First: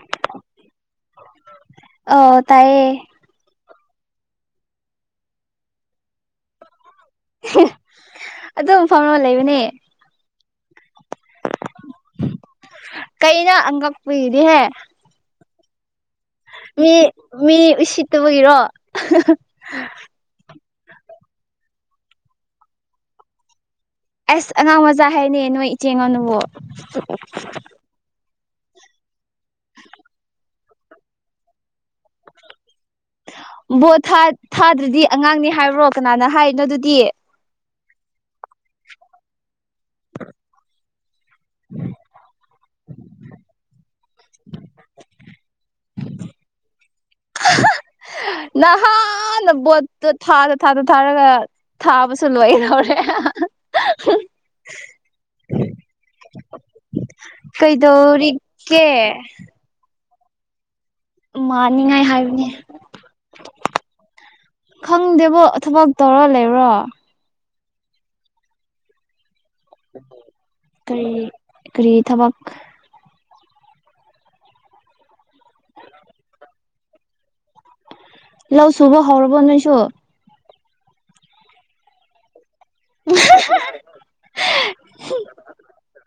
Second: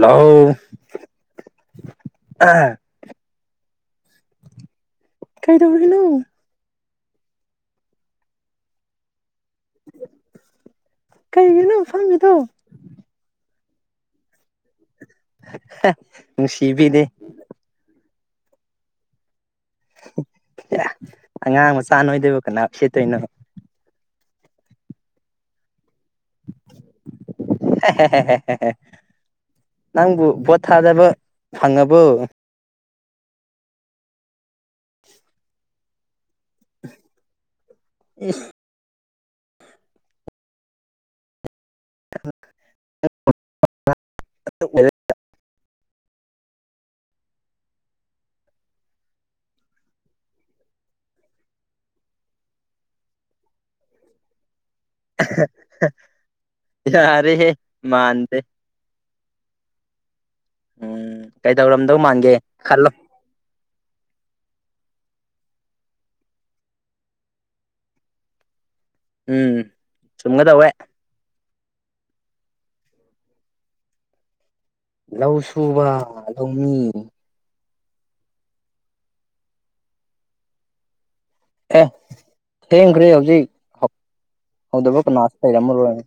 ꯂꯧ ꯑꯧ ꯑꯥ ꯇꯥꯏꯌꯦ ꯀꯔꯤ ꯇꯧꯕꯗꯅꯣ [unintelligible] ꯑꯗꯨꯝ ꯐꯝꯃꯥ ꯂꯩꯌꯨꯅꯦ ꯀꯩꯒꯤꯅ ꯐꯝꯃꯤꯗꯣ ꯀꯩꯅꯣ ꯑꯪꯒꯛꯄꯤꯗꯤꯍꯦ [unintelligible] ꯃꯤ ꯃꯤ ꯎꯁꯤꯠꯇꯕꯒꯤꯔꯣ [unintelligible] [unintelligible] ꯑꯉꯥꯡ ꯃꯆꯥ ꯅꯣꯏꯗꯣꯏꯕꯨ ꯀꯅꯥ ꯎꯁꯦꯠꯇꯣꯏꯅꯣ ꯑꯁ ꯑꯉꯥꯡ ꯃꯆꯥ ꯍꯥꯏꯅꯦ ꯅꯣꯏ ꯏꯆꯦ ꯑꯩꯉꯣꯟꯗꯕꯨ [unintelligible] ꯅꯪꯕꯨ ꯚꯣꯠ ꯊꯥꯗꯕ ꯐꯪꯉꯕꯣ ꯚꯣꯠ ꯊꯥ ꯊꯥꯗ꯭ꯔꯗꯤ ꯑꯉꯥꯡꯅꯤ ꯍꯥꯏꯕ꯭ꯔꯣ ꯀꯅꯥꯅ ꯍꯥꯏꯔꯤꯅꯣ ꯑꯗꯨꯗꯤ ꯏꯁ [inaudible] [unintelligible] ꯅꯍꯥꯟꯅ ꯕꯣꯠꯇꯣ ꯊꯥꯗ ꯊꯥꯗ ꯊꯥꯗ ꯊꯥꯗꯅ ꯊꯥꯕꯁꯨ ꯂꯣꯏꯍꯧꯔꯦ [unintelligible] [unintelligible] ꯌꯥꯔꯦꯍꯦ ꯃꯥꯟꯗ ꯀꯦ ꯎꯝ ꯀꯩꯗꯧꯔꯝꯗꯧ ꯃꯥꯅꯤꯡꯉꯥꯏ ꯃꯥꯟꯒꯦ ꯍꯥꯏꯕꯅꯦ ꯈꯜꯂꯣ ꯈꯪꯗꯦꯕꯣ ꯊꯕꯛ ꯇꯧꯔ ꯂꯩꯕ꯭ꯔꯣ ꯎꯝ ꯆꯨꯝꯒꯗꯧꯋꯦ ꯀꯔꯤ ꯀꯔꯤ ꯊꯕꯛ ꯂꯧ ꯁꯨꯕ ꯂꯧꯃꯤ ꯂꯧ ꯁꯨꯕ ꯍꯧꯔꯕꯣ ꯅꯣꯏꯁꯨ ꯑꯦ ꯊꯦꯡꯈ꯭ꯔꯦ ꯍꯧꯖꯤꯛ [unintelligible] ꯍꯧꯗꯕ ꯀꯅꯥꯁꯨ ꯂꯩꯔꯝꯃꯔꯣꯏ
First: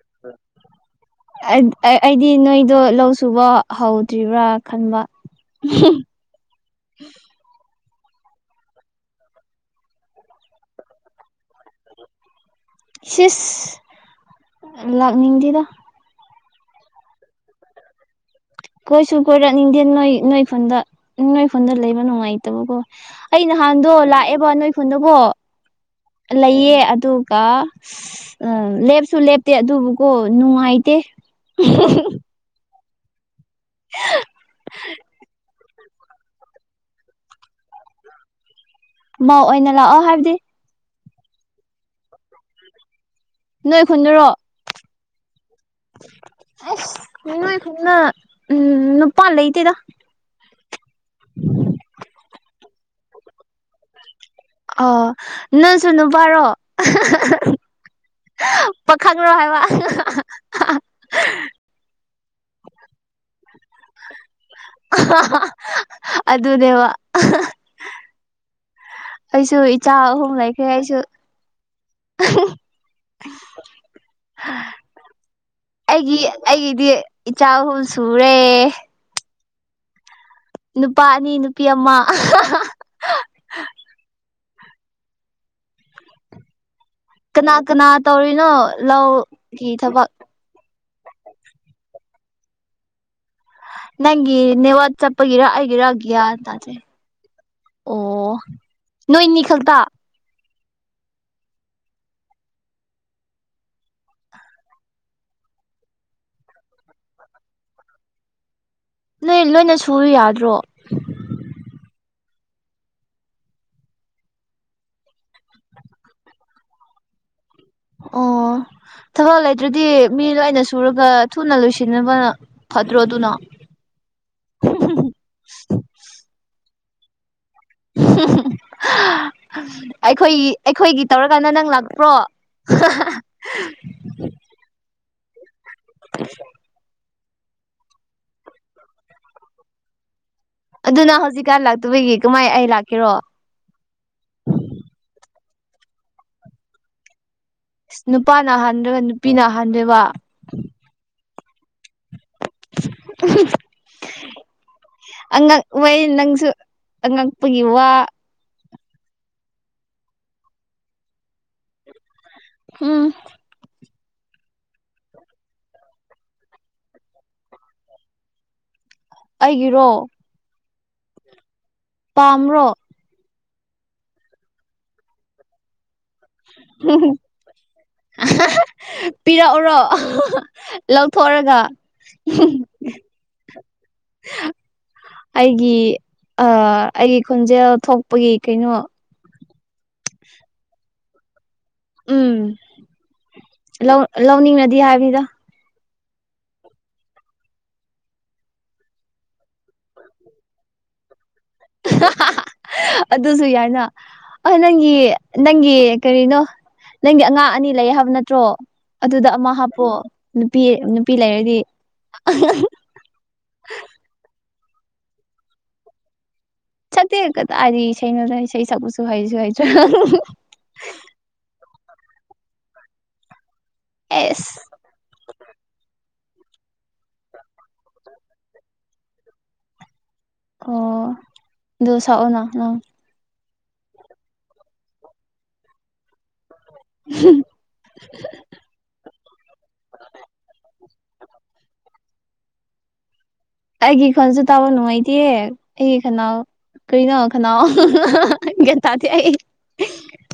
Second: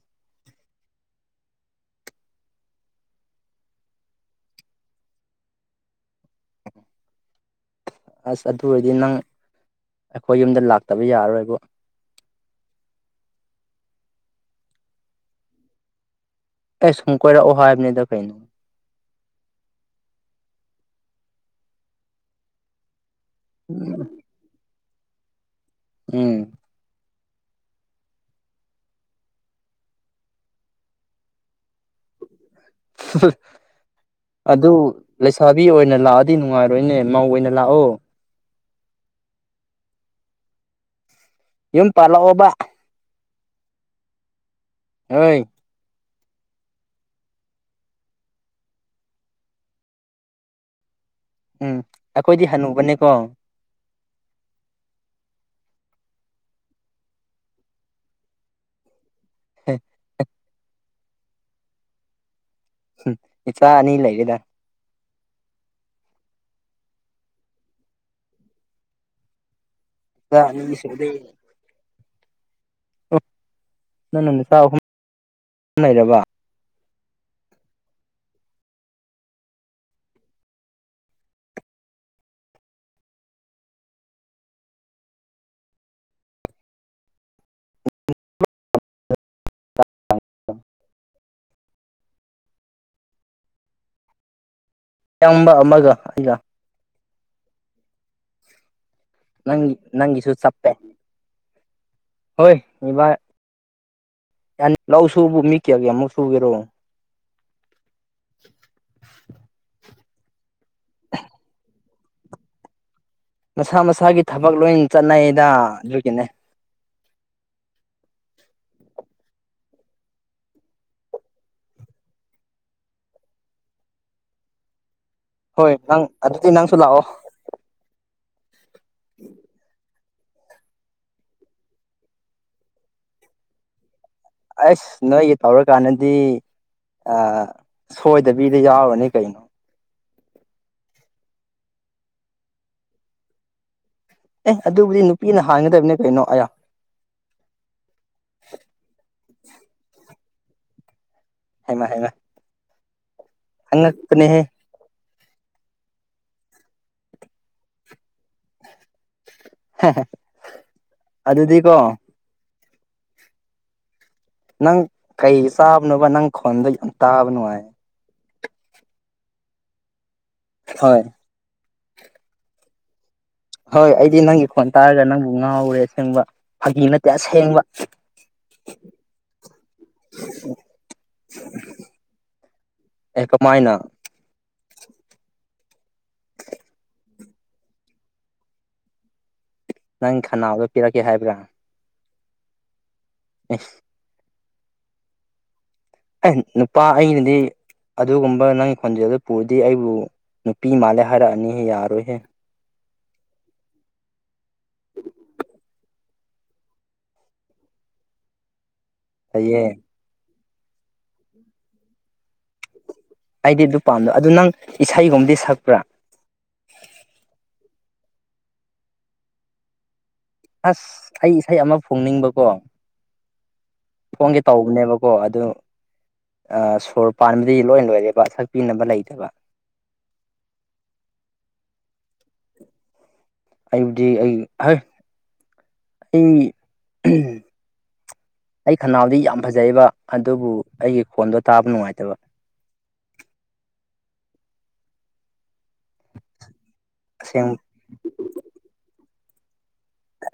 ꯑꯩ ꯑꯩꯗꯤ ꯅꯣꯏꯗꯣ ꯂꯧ ꯁꯨꯕ ꯍꯧꯗ꯭ꯔꯤꯕ꯭ꯔꯥ ꯈꯟꯕ [unintelligible] ꯑꯁ ꯑꯗꯨ ꯑꯣꯏꯔꯗꯤ ꯅꯪ ꯑꯩꯈꯣꯏ ꯌꯨꯝꯗ ꯂꯥꯛꯇꯕ ꯌꯥꯔꯔꯣꯏꯕꯨ [unintelligible] ꯂꯥꯛꯅꯤꯡꯗꯦꯗ ꯑꯩ ꯁꯨꯝ ꯀꯣꯏꯔꯛꯑꯣ ꯍꯥꯏꯕꯅꯤꯗ ꯀꯩꯅꯣ ꯀꯣꯏꯁꯨ ꯀꯣꯏꯔꯛꯅꯤꯡꯗꯦ ꯅꯣꯏ ꯅꯣꯏꯈꯣꯟꯗ ꯅꯣꯏꯈꯣꯟꯗ ꯂꯩꯕ ꯅꯨꯡꯉꯥꯏꯇꯕꯀꯣ ꯑꯩ ꯅꯍꯥꯟꯗꯣ ꯂꯥꯛꯑꯦꯕ ꯅꯣꯏ ꯈꯨꯟꯗꯀꯣ ꯎꯝ ꯂꯩꯌꯦ ꯑꯗꯨꯒ ꯑ ꯂꯦꯞꯁꯨ ꯂꯦꯞꯇꯦ ꯑꯗꯨꯕꯨꯀꯣ ꯅꯨꯡꯉꯥꯏꯇꯦ ꯑꯗꯨ ꯂꯩꯁꯥꯕꯤ ꯑꯣꯏꯅ ꯂꯥꯛꯑꯗꯤ ꯅꯨꯡꯉꯥꯏꯔꯣꯏꯅꯦ ꯃꯧ ꯑꯣꯏꯅ ꯂꯥꯛꯑꯣ ꯃꯧ ꯑꯣꯏꯅ ꯂꯥꯛꯑꯣ ꯍꯥꯏꯕꯗꯤ ꯌꯨꯝ ꯄꯥꯜꯂꯛꯑꯣꯕ ꯅꯣꯏ ꯈꯨꯟꯗꯔꯣ ꯍꯏ ꯑꯁ [unintelligible] ꯒꯨꯝꯅ ꯎꯝ ꯅꯄꯥ ꯂꯩꯇꯦꯗ ꯎꯝ ꯑꯩꯈꯣꯏꯗꯤ ꯍꯅꯨꯕꯅꯦꯀꯣ ꯑ ꯅꯪ ꯁꯨ ꯅꯨꯨꯄꯔꯣ ꯄꯈꯪꯔꯣ ꯍꯥꯏꯕ ꯍꯨꯝ ꯏꯆꯥ ꯑꯅꯤ ꯂꯩꯔꯦꯗ ꯑꯗꯨꯅꯦꯕ ꯑꯩꯁꯨ ꯏꯆꯥ ꯑꯍꯨꯝ ꯏꯆꯥ ꯂꯩꯈ꯭ꯔꯦ ꯑꯅꯤ ꯑꯩꯁꯨ ꯁꯨꯔꯦ ꯑꯣ ꯅꯪꯅ ꯅꯨꯄꯥ ꯑꯍꯨꯝ ꯑꯩꯒꯤ ꯂꯩꯔꯦꯕ ꯑꯩꯒꯤꯗꯤ ꯏꯆꯥ ꯑꯍꯨꯝ ꯁꯨꯔꯦ ꯅꯨꯄꯥ ꯑꯅꯤ ꯅꯨꯄꯤ ꯑꯃ ꯀꯅꯥ ꯀꯅꯥ ꯇꯧꯔꯤꯅꯣ ꯂꯧꯒꯤ ꯊꯕꯛ [inaudible] ꯅꯪꯒꯤ ꯅꯦꯠꯋꯥꯛ ꯆꯞꯒꯤꯔ ꯏꯌꯥꯝꯕ ꯑꯩꯒꯤꯔ ꯑꯃꯒ ꯒ꯭ꯌꯥꯟ ꯑꯩꯒ ꯇꯗ꯭ꯔꯦ ꯑꯣ ꯅꯣꯏꯅꯤ ꯅꯪꯒꯤ ꯈꯛꯇ ꯅꯪꯒꯤꯁꯨ ꯆꯞꯄꯦ ꯍꯣꯏ [unintelligible] ꯌꯥ [unintelligible] ꯂꯧ ꯁꯨꯕꯨ ꯃꯤ ꯀꯌꯥ ꯌꯥꯝꯃ ꯁꯨꯒꯦꯔꯣ ꯅꯣꯏ ꯂꯣꯏꯅ ꯁꯨꯨꯔꯥ ꯌꯥꯗ꯭ꯔꯣ ꯃꯁꯥ ꯃꯁꯥꯒꯤ ꯊꯕꯛ ꯂꯣꯏꯟ ꯆꯠꯅꯩꯗꯥ ꯑꯗꯨꯒꯤꯅꯦ ꯑꯣ ꯊꯕꯛ ꯂꯩꯇ꯭ꯔꯗꯤ ꯃꯤ ꯂꯣꯏꯅ ꯁꯨꯔꯒ ꯊꯨꯅ ꯂꯣꯏꯁꯤꯟꯅꯕꯅ ꯐꯠꯇ꯭ꯔꯣ ꯑꯗꯨꯅ ꯍꯣꯏ ꯅꯪ ꯑꯗꯨꯗꯤ ꯅꯪꯁꯨ ꯂꯥꯛꯑꯣ ꯑꯩꯈꯣꯏꯒꯤ ꯑꯩꯈꯣꯏꯒꯤ ꯇꯧꯔꯀꯥꯟꯗ ꯅꯪ ꯂꯥꯛꯄ꯭ꯔꯣ ꯑꯁ ꯅꯣꯏꯒꯤ ꯇꯧꯔꯀꯥꯟꯗꯗꯤ ꯑ ꯁꯣꯏꯗꯕꯤꯗ ꯌꯥꯎꯔꯅꯤ ꯀꯩꯅꯣ ꯑꯗꯨꯅ ꯍꯧꯖꯤꯛꯀꯥꯟ ꯂꯥꯛꯇꯕꯒꯤ ꯀꯃꯥꯏ ꯑꯩ ꯂꯥꯛꯀꯦꯔꯣ ꯑꯦ ꯑꯗꯨꯕꯨꯗꯤ ꯅꯨꯄꯤꯅ ꯍꯥꯟꯒꯗꯕꯅꯦ ꯀꯩꯅꯣ ꯑꯌꯥ ꯏꯁ ꯅꯨꯄꯥꯅ ꯍꯟꯗ꯭ꯔꯒ ꯅꯨꯄꯤꯅ ꯍꯟꯗꯣꯏꯕ ꯍꯩꯃ ꯍꯩꯃ ꯑ ꯑꯉꯛꯄꯅꯦꯍꯦ ꯑꯉꯛꯄꯅꯤ ꯅꯪꯁꯨ ꯑꯉꯛꯄꯒꯤ ꯋꯥ ꯑꯗꯨꯗꯤ ꯀꯣ ꯍꯨꯝ ꯅꯪ ꯀꯩ ꯆꯥꯕꯅꯣꯕ ꯅꯪ ꯈꯣꯟꯗꯣ ꯌꯥꯝ ꯇꯥꯕ ꯅꯨꯡꯉꯥꯏ ꯑꯩꯒꯤꯔꯣ ꯍꯣꯏ ꯄꯥꯝꯕ꯭ꯔꯣ ꯍꯣꯏ ꯑꯩꯗꯤ ꯅꯪꯒꯤ ꯈꯣꯟ ꯇꯥꯔꯒ ꯅꯪꯕꯨ ꯉꯥꯎꯔꯦ ꯑꯁꯦꯡꯕ ꯐꯒꯤ ꯅꯠꯇꯦ ꯑꯁꯦꯡꯕ ꯄꯤꯔꯛꯎꯔꯣ ꯂꯧꯊꯣꯛꯔꯒ꯫ [unintelligible] ꯑꯦꯀꯃꯥꯏꯅ꯫ ꯑꯩꯒꯤ ꯑ ꯑꯩꯒꯤ ꯈꯣꯟꯖꯦꯜ ꯊꯣꯛꯄꯒꯤ ꯀꯩꯅꯣ꯫ ꯅꯪ ꯈꯅꯥꯎꯗꯣ ꯄꯤꯔꯛꯀꯦ ꯍꯥꯏꯕ꯭ꯔꯥ꯫ ꯎꯝ꯫ ꯎ꯫ ꯂꯧ ꯂꯧꯅꯤꯡꯂꯗꯤ ꯍꯥꯏꯕꯤꯗ ꯑꯦ ꯅꯨꯄꯥ ꯑꯩꯅꯗꯤ ꯑꯗꯨꯒꯨꯝꯕ ꯅꯪꯒꯤ ꯈꯣꯟꯖꯦꯜꯗꯨ ꯄꯨꯔꯗꯤ ꯑꯩꯕꯨ꯫ ꯅꯨꯄꯤ ꯃꯥꯜꯂꯦ ꯍꯥꯏꯔꯛꯑꯅꯤꯍꯦ ꯌꯥꯔꯣꯏꯍꯦ꯫ ꯑꯗꯨꯁꯨ ꯌꯥꯏꯅ꯫ ꯑ ꯅꯪꯒꯤ ꯅꯪꯒꯤ ꯀꯔꯤꯅꯣ ꯅꯪꯒꯤ ꯑꯉꯥꯡ ꯑꯅꯤ ꯂꯩ ꯍꯥꯏꯕ ꯅꯠꯇ꯭ꯔꯣ꯫ ꯑꯗꯨꯗ ꯑꯃ ꯐꯩꯌꯦ ꯍꯥꯞꯄꯣꯑꯣ ꯅꯨꯄꯤ ꯅꯨꯄꯤ ꯂꯩꯔꯗꯤ꯫ ꯑꯩꯗꯤ ꯑꯗꯨ ꯄꯥꯝꯗꯣ ꯑꯗꯨ ꯅꯪ ꯏꯁꯩꯒꯨꯝꯕꯗꯤ ꯁꯛꯄ꯭ꯔꯥ꯫ ꯁꯥꯛꯇꯦ ꯀꯗꯥꯏꯗꯩ ꯏꯁꯩꯅꯣꯗ ꯏꯁꯩ ꯁꯥꯛꯄꯁꯨ ꯍꯥꯏꯁꯨ ꯍꯥꯏꯇꯔꯒ꯫ ꯑꯁ ꯑꯩ ꯏꯁꯩ ꯑꯃ ꯐꯣꯡꯅꯤꯡꯕꯀꯣ꯫ [unintelligible] ꯑꯦꯁ ꯇꯧꯕꯅꯦꯕꯀꯣ ꯑꯗꯨ ꯁꯣꯔ ꯄꯥꯟꯕꯗꯤ ꯂꯣꯏ ꯂꯣꯏꯔꯦ ꯄꯁꯛ ꯄꯤꯅꯕ ꯂꯩꯇꯕ꯫ ꯑꯣ ꯑꯗꯣ ꯁꯥꯛꯑꯣꯅ ꯅꯪ ꯑꯩꯕꯨꯗꯤ ꯑꯩ ꯍꯣꯏ ꯑꯩ ꯑꯩ ꯈꯅꯥꯎꯗꯤ ꯌꯥꯝ ꯐꯖꯩꯕ ꯑꯗꯨꯕꯨ ꯑꯩꯒꯤ ꯈꯣꯟꯗꯣ ꯇꯥꯕ ꯅꯨꯡꯉꯥꯏꯇꯕ꯫ ꯑꯩꯒꯤ ꯈꯣꯟꯁꯨ ꯇꯥꯕ ꯅꯨꯡꯉꯥꯏꯇꯦ ꯑꯩꯒꯤ ꯈꯅꯥꯎ ꯀꯩꯅꯣ ꯑꯁꯦꯡ ꯈꯅꯥꯎ꯫ ꯑꯩ ꯒꯌꯟ ꯇꯗꯦ ꯑꯩ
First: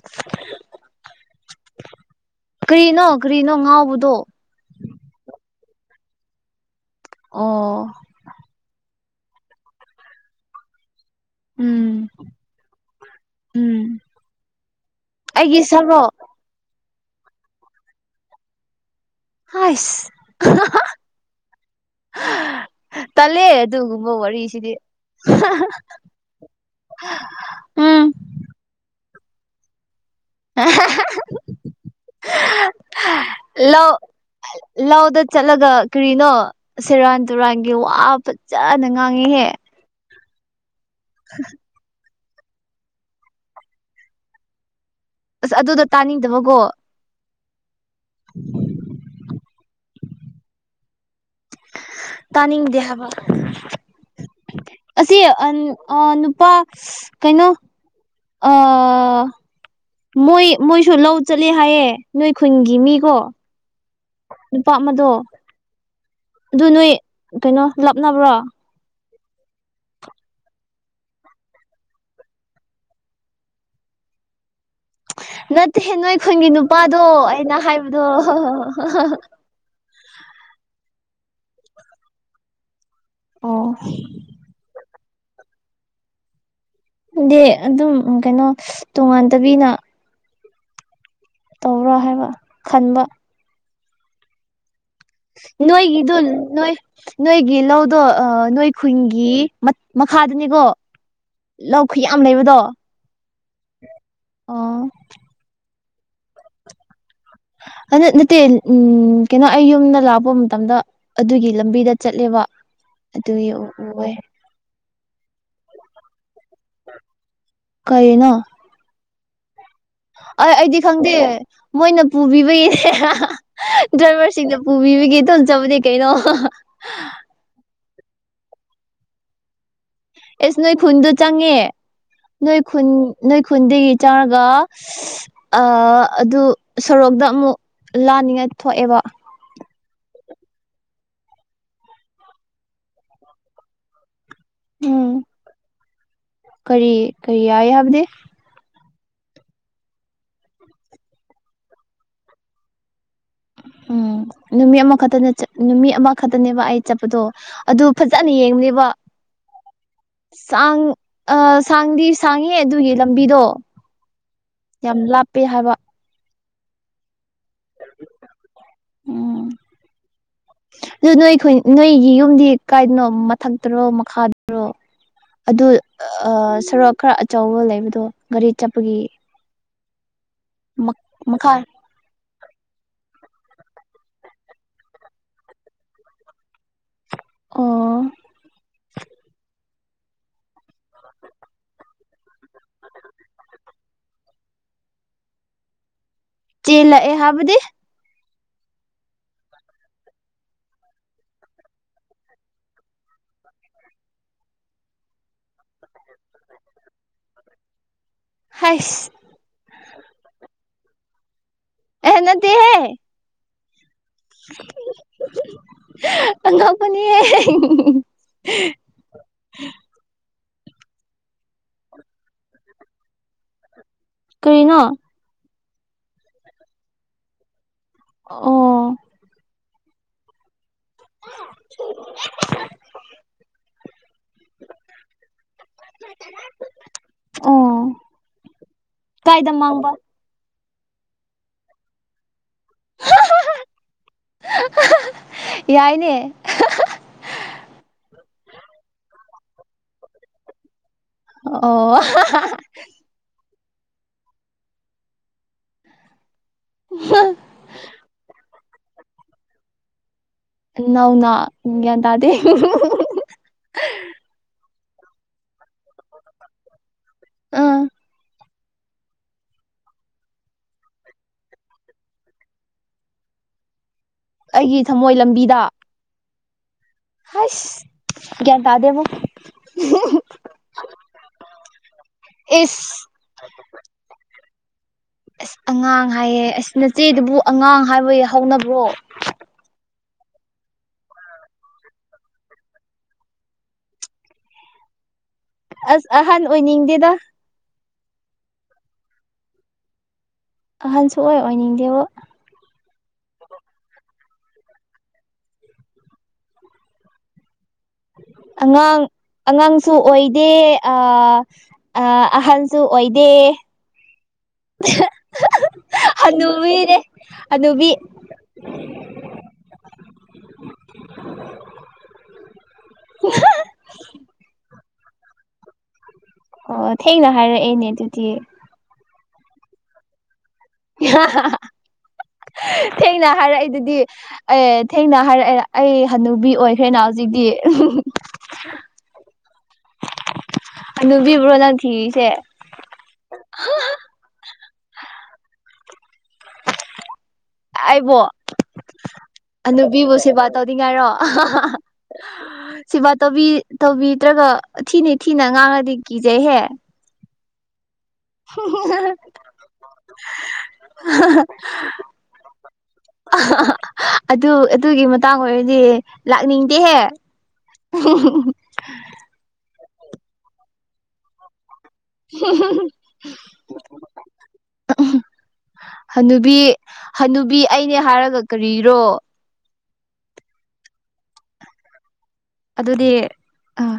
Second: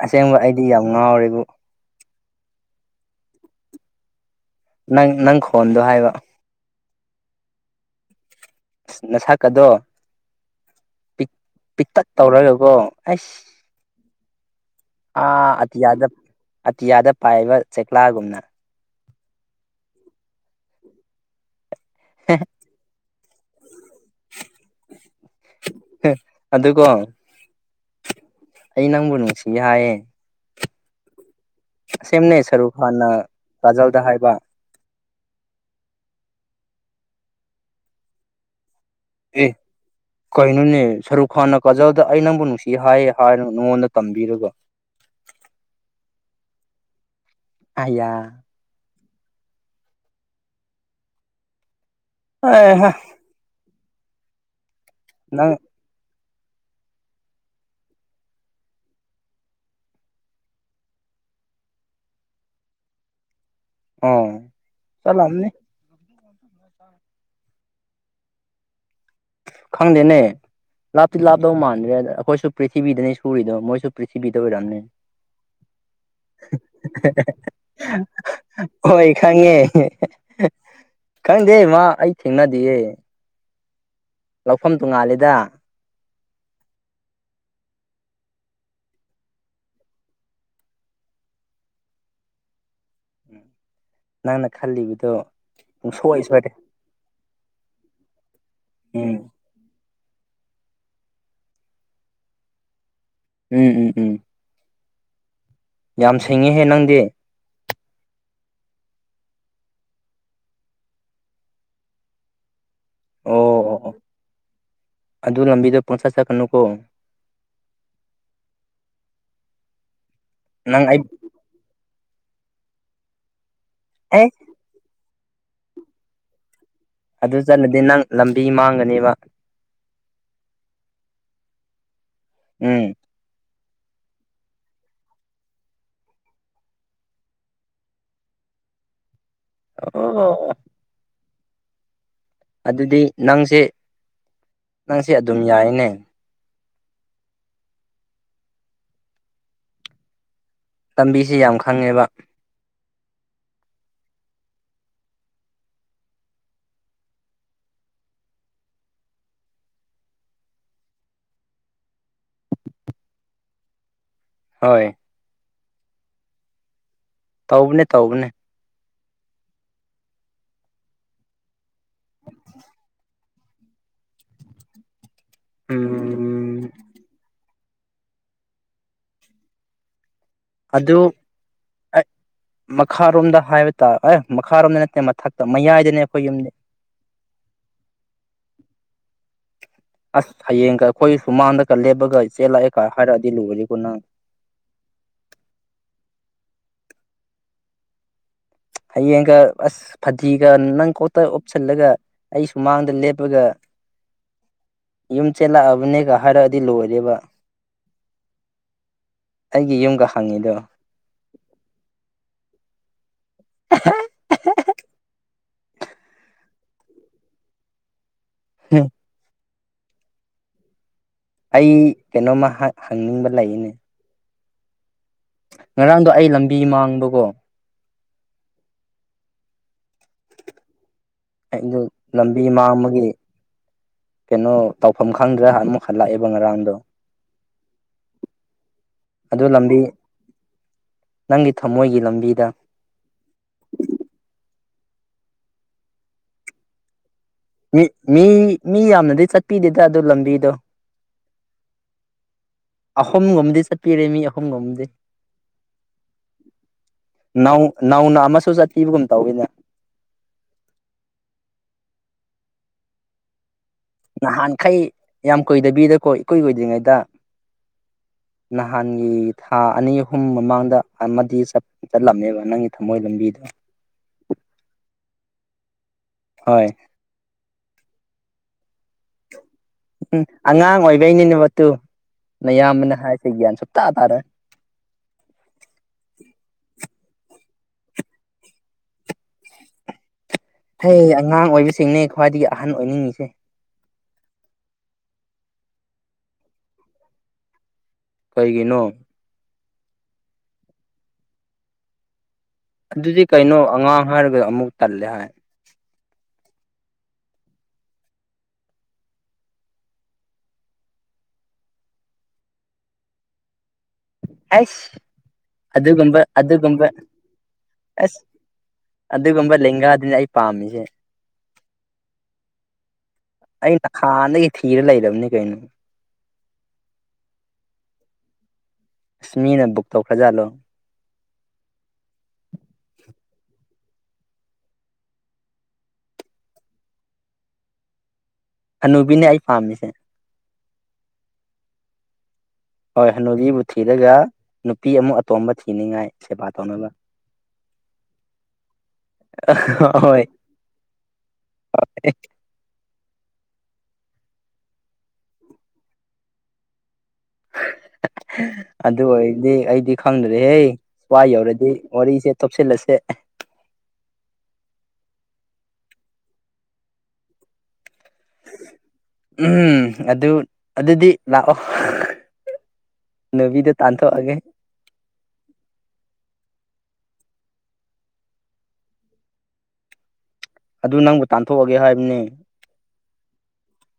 ꯑꯁꯦꯡꯕ ꯑꯩꯗꯤ ꯌꯥꯝ ꯉꯥꯎꯔꯦꯕꯨ꯫ ꯀꯔꯤꯅꯣ ꯀꯔꯤꯅꯣ ꯉꯥꯎꯕꯗꯣ꯫ ꯅꯪ ꯅꯪ ꯈꯣꯟꯗꯣ ꯍꯥꯏꯕ꯫ ꯑꯣ꯫ ꯅꯁꯛ ꯑꯗꯣ ꯎꯝ ꯄꯤꯛꯇꯛ ꯇꯧꯔꯒꯀꯣ ꯑꯁ ꯎꯝ ꯑꯥ ꯑꯩꯒꯤ ꯁꯛꯔꯣ ꯑꯇꯤꯌꯥꯗ ꯑꯇꯤꯌꯥꯗ ꯄꯥꯏꯕ ꯆꯦꯛꯀ꯭ꯂꯥꯒꯨꯝꯅ꯫ ꯍꯁ꯫ [inaudible] ꯇꯂꯦ ꯑꯗꯨꯒꯨꯝꯕ ꯋꯥꯔꯤꯁꯤꯗꯤ꯫ ꯑꯗꯨꯀꯣ꯫ ꯎꯝ ꯑꯩ ꯅꯪꯕꯨ ꯅꯨꯡꯁꯤꯒꯦ ꯍꯥꯏꯌꯦ꯫ [unintelligible] ꯁꯦꯝꯅꯦ ꯁꯔꯨꯛ ꯈꯥꯟꯅ ꯀꯥꯖꯜꯗ ꯍꯥꯏꯕ꯫ ꯂꯥꯎꯗ ꯆꯠꯂꯒ ꯀꯔꯤꯅꯣ ꯁꯦꯔꯥꯟ ꯇꯨꯔꯥꯟꯒꯤ ꯋꯥ ꯐꯖꯅ ꯉꯥꯡꯉꯦꯍꯦ꯫ ꯑꯦ ꯀꯩꯅꯣꯅꯦ ꯁꯔꯨꯛ ꯈꯥꯟꯅ ꯀꯥꯖꯜꯗ ꯑꯩ ꯅꯪꯕꯨ ꯅꯨꯡꯁꯤ ꯍꯥꯏꯌꯦ ꯍꯥꯏꯅ ꯅꯉꯣꯟꯗ ꯇꯝꯕꯤꯔꯒ꯫ ꯑꯁ ꯑꯗꯨꯗꯣ ꯇꯥꯅꯤꯡꯗꯕꯀꯣ꯫ ꯑꯌꯥ꯫ ꯇꯥꯅꯤꯡꯗꯦ ꯑꯦꯍ ꯍꯥꯏꯕ ꯑꯁꯤ ꯅꯪ ꯑꯟ꯫ ꯑ ꯅꯨꯄꯥ ꯀꯩꯅꯣ ꯑꯥ ꯃꯣꯏ ꯃꯣꯏꯁꯨ ꯂꯧ ꯆꯠꯂꯦ ꯍꯥꯏꯌꯦ ꯅꯣꯏ ꯈꯨꯟꯒꯤ ꯃꯤꯀꯣ꯫ ꯑꯣ ꯅꯨꯄꯥ ꯑꯃꯗꯣ ꯆꯥꯠꯂꯝꯅꯤ꯫ ꯑꯗꯨ ꯅꯣꯏ ꯀꯩꯅꯣ ꯂꯥꯞꯅꯕ꯭ꯔꯣ꯫ ꯈꯪꯗꯦꯅꯦ ꯂꯥꯞꯇꯤ ꯂꯥꯞꯇꯧ ꯃꯥꯟꯗ꯭ꯔꯦꯗ ꯑꯩꯈꯣꯏꯁꯨ ꯄ꯭ꯔꯤꯊꯤꯕꯤꯗꯅꯤ ꯁꯨꯔꯤꯗꯣ ꯃꯣꯏꯁꯨ ꯄ꯭ꯔꯤꯊꯤꯕꯤꯗ ꯑꯣꯏꯔꯝꯅꯤ ꯅꯠꯇꯦ ꯅꯣꯏ ꯈꯨꯟꯒꯤ ꯅꯨꯄꯥꯗꯣ ꯑꯩꯅ ꯍꯥꯏꯕꯗꯣ [unintelligible] ꯈꯪꯗꯦ ꯃꯥ ꯑꯩ ꯊꯦꯡꯅꯗꯤꯌꯦ ꯑꯣ ꯂꯧꯐꯝ ꯇꯣꯡꯉꯥꯜꯂꯤꯗ ꯗꯦ ꯑꯗꯨꯝ ꯀꯩꯅꯣ ꯇꯣꯉꯥꯟꯗꯕꯤꯅ ꯇꯧꯕ꯭ꯔꯥ ꯍꯥꯏꯕ ꯈꯟꯕ ꯅꯪꯅ ꯈꯜꯂꯤꯕꯗꯣ ꯅꯣꯏꯒꯤꯗꯣ ꯄꯨꯡꯁꯣꯏ ꯁꯣꯏꯔꯦ ꯅꯣꯏ ꯅꯣꯏꯒꯤ ꯂꯧꯗꯣ ꯑ ꯅꯣꯏ ꯎꯝ ꯈꯨꯟꯒꯤ‌ ꯃꯠ ꯃꯈꯥꯗꯨꯅꯤꯀꯣ ꯂꯧ ꯈꯨꯌꯥꯝ ꯂꯩꯕꯗꯣ ꯎꯝ ꯎꯝ ꯎꯝ ꯑꯣ ꯌꯥꯝ ꯁꯤꯡꯉꯤꯍꯦ ꯅꯪꯗꯤ ꯍꯟꯗꯠ ꯅꯠꯇꯦ ꯎꯝ ꯀꯩꯅꯣ ꯑꯩ ꯌꯨꯝꯗ ꯂꯥꯛꯄ ꯃꯇꯝꯗ ꯑꯗꯨꯒꯤ ꯂꯝꯕꯤꯗ ꯆꯠꯂꯦꯕ ꯑꯣ ꯑꯗꯨꯒꯤ ꯎ ꯑꯣ ꯑꯣ ꯎꯋꯦ ꯑꯗꯨ ꯂꯝꯕꯤꯗ ꯄꯣꯟꯆꯠ ꯆꯠꯀꯅꯨꯀꯣ ꯀꯩꯅꯣ ꯑꯥꯏ ꯑꯩꯗꯤ ꯅꯪ ꯑꯩ ꯈꯪꯗꯦ ꯃꯣꯏꯅ ꯄꯨꯕꯤꯕꯒꯤꯅꯦ ꯑꯦ ꯁꯤꯡꯗ ꯄꯨꯕꯤꯕꯒꯤ ꯑꯗꯨꯝ ꯆꯠꯄꯅꯤ ꯀꯩꯅꯣ ꯑꯗꯨ ꯆꯠꯂꯗꯤ ꯅꯪ ꯂꯝꯕꯤ ꯃꯥꯡꯒꯅꯦꯕ ꯑꯦꯁ ꯅꯣꯏ ꯈꯨꯟꯗꯣ ꯆꯪꯉꯦ ꯅꯣꯏ ꯈꯨꯟ ꯎꯝ ꯅꯣꯏ ꯈꯨꯟꯗꯒꯤ ꯆꯥꯔꯒ ꯑ ꯑꯗꯨ ꯁꯣꯔꯣꯛꯗ ꯑꯃꯨꯛ ꯂꯥꯅꯤꯡꯉꯥꯏ ꯊꯣꯛꯑꯦꯕ ꯑꯣ ꯑꯣ ꯑꯣ ꯑꯗꯨꯗꯤ ꯅꯪꯁꯦ ꯎꯝ ꯅꯪꯁꯦ ꯑꯗꯨꯝ ꯌꯥꯏꯅꯦ ꯀꯔꯤ ꯀꯔꯤ ꯌꯥꯏ ꯍꯥꯏꯕꯗꯤ ꯂꯝꯕꯤꯁꯦ ꯌꯥꯝ ꯈꯪꯉꯦꯕ ꯎꯝ ꯅꯨꯃꯤꯠ ꯑꯃꯈꯛꯇꯅꯦ ꯆꯠ ꯅꯨꯃꯤꯠ ꯑꯃꯈꯛꯇꯅꯦꯕ ꯑꯩ ꯆꯠꯕꯗꯣ ꯑꯗꯨ ꯐꯖꯅ ꯌꯦꯡꯕꯅꯦꯕ ꯁꯥꯡ ꯑ ꯁꯥꯡꯗꯤ ꯁꯥꯡꯉꯦ ꯑꯗꯨꯒꯤ ꯂꯝꯕꯤꯗꯣ ꯍꯣꯏ ꯌꯥꯝ ꯂꯥꯞꯄꯦ ꯍꯥꯏꯕ ꯇꯧꯕꯅꯦ ꯇꯧꯕꯅꯦ ꯎꯝ ꯑꯗꯨ ꯅꯣꯏꯈ ꯅꯣꯏꯒꯤ ꯌꯨꯝꯗꯤ ꯀꯥꯏꯗꯅꯣ ꯃꯊꯛꯇꯔꯣ ꯃꯈꯥꯗꯔꯣ ꯑꯗꯨ ꯑ ꯎꯝ ꯁꯣꯔꯣꯛ ꯈꯔ ꯑꯆꯧꯕ ꯂꯩꯕꯗꯣ ꯒꯥꯔꯤ ꯆꯠꯄꯒꯤ ꯑꯗꯨ ꯃꯈꯥ ꯑꯩ ꯃꯈꯥꯔꯣꯝꯗ ꯍꯥꯏꯕ ꯇꯥ ꯑꯦ ꯃꯈꯥꯔꯣꯝꯗ ꯅꯠꯇꯦ ꯃꯊꯛꯇ ꯃꯌꯥꯏꯗꯅꯦ ꯑꯩꯈꯣꯏ ꯌꯨꯝꯗꯤ ꯑꯣ ꯑꯁ ꯍꯌꯦꯡꯒ ꯑꯩꯈꯣꯏ ꯁꯨ ꯃꯥꯡꯗꯒ ꯂꯦꯞꯄꯒ ꯏ ꯆꯦꯜ ꯂꯥꯛꯑꯦ ꯀ ꯍꯥꯏꯔꯛꯑꯗꯤ ꯂꯣꯏꯔꯦꯀꯣ ꯅꯪ ꯆꯦꯜꯂꯛꯑꯦ ꯍꯥꯕꯗꯤ ꯍꯌꯦꯡꯒ ꯑꯁ ꯐꯗꯤꯒ ꯅꯪ ꯀꯣꯛꯇ ꯑꯨꯞꯁꯜꯂꯒ ꯑꯩ ꯁꯨꯃꯥꯡꯗ ꯂꯦꯞꯄꯒ ꯌꯨꯝ ꯆꯦꯜꯂꯛꯑꯕꯅꯦꯒ ꯍꯥꯏꯔꯛꯑꯗꯤ ꯂꯣꯏꯔꯦꯕ ꯍꯩ꯭ꯁ ꯑꯩꯒꯤ ꯌꯨꯝꯒ ꯍꯪꯉꯤꯗꯣ ꯑꯦꯍ ꯅꯠꯇꯦꯍꯦ [inaudible] ꯃꯅꯤ [unintelligible] ꯎꯝ [unintelligible] ꯑꯩ ꯀꯩꯅꯣꯝꯃ ꯍꯪ ꯍꯪꯅꯤꯡꯕ ꯂꯩꯌꯦꯅꯦ ꯀꯔꯤꯅꯣ ꯉꯔꯥꯡꯗꯣ ꯑꯩ ꯂꯝꯕꯤ ꯃꯥꯡꯕꯀꯣ ꯑꯣ ꯑꯩꯗꯣ ꯂꯝꯕꯤ ꯃꯥꯡꯕꯒꯤ ꯀꯩꯅꯣ ꯇꯧꯐꯝ ꯈꯪꯗ꯭ꯔꯥ ꯑꯃꯨꯛ ꯍꯜꯂꯛꯑꯦꯕ ꯉꯔꯥꯡꯗꯣ ꯑꯣ ꯑꯗꯨ ꯀꯥꯏꯗ ꯂꯝꯕꯤ ꯃꯥꯡꯕ ꯅꯪꯒꯤ ꯊꯝꯃꯣꯏꯒꯤ ꯂꯝꯕꯤꯗ ꯌꯥꯏꯅꯦ ꯃꯤ ꯃꯤ ꯃꯤ ꯌꯥꯝꯅꯗꯤ ꯆꯠꯄꯤꯗꯦꯗ ꯑꯗꯨ ꯂꯝꯕꯤꯗꯣ ꯑꯣ ꯑꯍꯨꯝꯒꯨꯝꯗꯤ ꯆꯠꯄꯤꯔꯦ ꯃꯤ ꯑꯍꯨꯝꯒꯨꯝꯗꯤ [inaudible] ꯅꯧ ꯅꯧꯅ ꯑꯃꯁꯨ ꯆꯠꯄꯤꯕꯒꯨꯝ ꯇꯧꯋꯤꯅꯦ ꯅꯧꯅ ꯒ꯭ꯌꯥꯟ ꯇꯥꯗꯦ ꯅꯍꯥꯟꯈꯩ ꯌꯥꯝ ꯀꯨꯏꯗꯕꯤꯗꯀꯣ ꯏꯀꯨꯏ ꯀꯨꯏꯗ꯭ꯔꯤꯉꯩꯗ ꯎꯝ ꯅꯍꯥꯟ ꯊꯥ ꯑꯅꯤ ꯑꯍꯨꯝ ꯃꯃꯥꯡꯗ ꯑꯃꯗꯤ ꯆꯠ ꯆꯠꯂꯝꯃꯦꯕ ꯅꯪꯒꯤ ꯊꯝꯃꯣꯏ ꯂꯝꯕꯤꯗꯣ ꯑꯩꯒꯤ ꯊꯃꯣꯏ ꯂꯝꯕꯤꯗ ꯍꯣꯏ ꯍꯩꯁ‌ ꯒ꯭ꯌꯥꯟ ꯇꯥꯗꯦꯕꯣ ꯎꯝ ꯑꯉꯥꯡ ꯑꯣꯏꯕꯩꯅꯤꯅꯦꯕ ꯃꯇꯨ ꯅꯌꯥꯝꯕꯅ ꯏꯁ ꯍꯥꯏꯗꯤ ꯒ꯭ꯌꯥꯟ ꯁꯨꯡꯇ‌ꯥ ꯇꯥꯔꯣꯏ ꯑ꯭ꯁ ꯑꯉꯥꯡ ꯍꯥꯏꯌꯦꯦ ꯑꯁ ꯅꯆꯦꯗꯨꯕꯨ ꯑꯉꯥꯡ ꯍꯥꯏꯕ ꯌꯥ ꯍꯧꯅꯕ꯭ꯔꯣ ꯍꯩ ꯑꯉꯥꯡ ꯑꯣꯏꯕꯁꯤꯡꯅꯦ ꯈ꯭ꯋꯥꯏꯗꯒꯤ ꯑꯍꯟ ꯑꯣꯏꯅꯤꯡꯉꯤꯁꯦ ꯑ꯭ꯁ ꯑꯍꯟ ꯑꯣꯏꯅꯤꯡꯗꯦꯗ ꯀꯩꯒꯤꯅꯣ ꯑꯍꯟ ꯁꯨꯡ ꯑꯣꯏ ꯑꯣꯏꯅꯤꯡꯗꯦꯕꯣ ꯑꯗꯨꯗꯤ ꯀꯩꯅꯣ ꯑꯉꯥꯡ ꯍꯥꯏꯔꯒ ꯑꯃꯨꯛ ꯇꯜꯂꯦ ꯍꯥꯏ ꯑꯉꯥꯡ ꯑꯉꯥꯡꯁꯨ ꯑꯣꯏꯗꯦ ꯑ ꯑ ꯑꯍꯟꯁꯨ ꯑꯣꯏꯗꯦ ꯑ꯭ꯁ ꯑꯗꯨꯒꯨꯝꯕ ꯑꯗꯨꯒꯨꯝꯕ ꯍꯅꯨꯕꯤꯅꯦ ꯍꯅꯨꯕꯤ ꯑ꯭ꯁ ꯑꯗꯨꯒꯨꯝꯕ ꯂꯦꯡꯒꯥꯗꯨꯅꯦ ꯑꯩ ꯄꯥꯝꯃꯤꯁꯦ [inaudible] ꯑꯩ ꯅꯍꯥꯟꯗꯒꯤ ꯊꯤꯔ ꯂꯩꯔꯕꯅꯤ ꯀꯩꯅꯣ ꯑꯣ ꯊꯦꯡꯅ ꯍꯥꯏꯔꯛꯑꯦꯅꯦ ꯑꯗꯨꯗꯤ ꯃꯤꯅ ꯕꯨꯛ ꯇꯧꯈ꯭ꯔꯖꯥꯠꯂꯣ ꯊꯦꯡꯅ ꯍꯥꯏꯔꯛꯏꯗꯨꯗꯤ ꯑꯦ ꯊꯦꯡꯅ ꯍꯥꯏꯔꯛꯑꯦ ꯑꯩ ꯍꯅꯨꯕꯤ ꯑꯣꯏꯈ꯭ꯔꯦꯅ ꯍꯧꯖꯤꯛꯇꯤ ꯍꯅꯨꯕꯤꯅꯦ ꯑꯩ ꯄꯥꯝꯃꯤꯁꯦ ꯍꯅꯨꯕꯤꯔꯣ ꯅꯪ ꯊꯤꯔꯤꯁꯦ ꯍꯣꯏ ꯍꯅꯨꯕꯤꯕꯨ ꯊꯤꯔꯒ ꯅꯨꯄꯤ ꯑꯃꯨꯛ ꯑꯇꯣꯝꯕ ꯊꯤꯅꯤꯡꯉꯥꯏ ꯁꯦꯕꯥ ꯇꯧꯅꯕ ꯑꯩꯕꯣ ꯍꯅꯨꯕꯤꯕꯨ ꯍꯣꯏ ꯁꯦꯕꯥ ꯇꯧꯅꯤꯡꯉꯥꯏꯔꯣ ꯁꯦꯕꯥ ꯇꯧꯕꯤ ꯇꯧꯕꯤꯗ꯭ꯔꯒ ꯊꯤꯅꯤ ꯊꯤꯅ ꯉꯥꯡꯉꯗꯤ ꯀꯤꯖꯩꯍꯦ ꯑꯗꯨ ꯑꯣꯏꯔꯗꯤ ꯑꯩꯗꯤ ꯈꯪꯗ꯭ꯔꯦꯍꯦ ꯁ꯭ꯋꯥꯏ ꯌꯧꯔꯗꯤ ꯋꯥꯔꯤꯁꯦ ꯊꯨꯞꯁꯤꯜꯂꯁꯦ ꯑꯗꯨ ꯑꯗꯨꯒꯤ ꯃꯇꯥꯡ ꯑꯣꯏꯔꯗꯤ ꯂꯥꯛꯅꯤꯡꯗꯦꯍꯦ [unintelligible] ꯎꯝ ꯑꯗꯨ ꯑꯗꯨꯗꯤ ꯂꯥꯛꯑꯣ ꯍꯅꯨꯕꯤꯗꯣ ꯇꯥꯟꯊꯣꯛꯑꯒꯦ ꯍꯅꯨꯕꯤ ꯍꯅꯨꯕꯤ ꯑꯩꯅꯦ ꯍꯥꯏꯔꯒ ꯀꯔꯤꯔꯣ ꯑꯗꯨ ꯅꯪꯕꯨ ꯇꯥꯟꯊꯣꯛꯑꯒꯦ ꯍꯥꯏꯕꯅꯦ ꯑꯗꯨꯗꯤ ꯑꯥ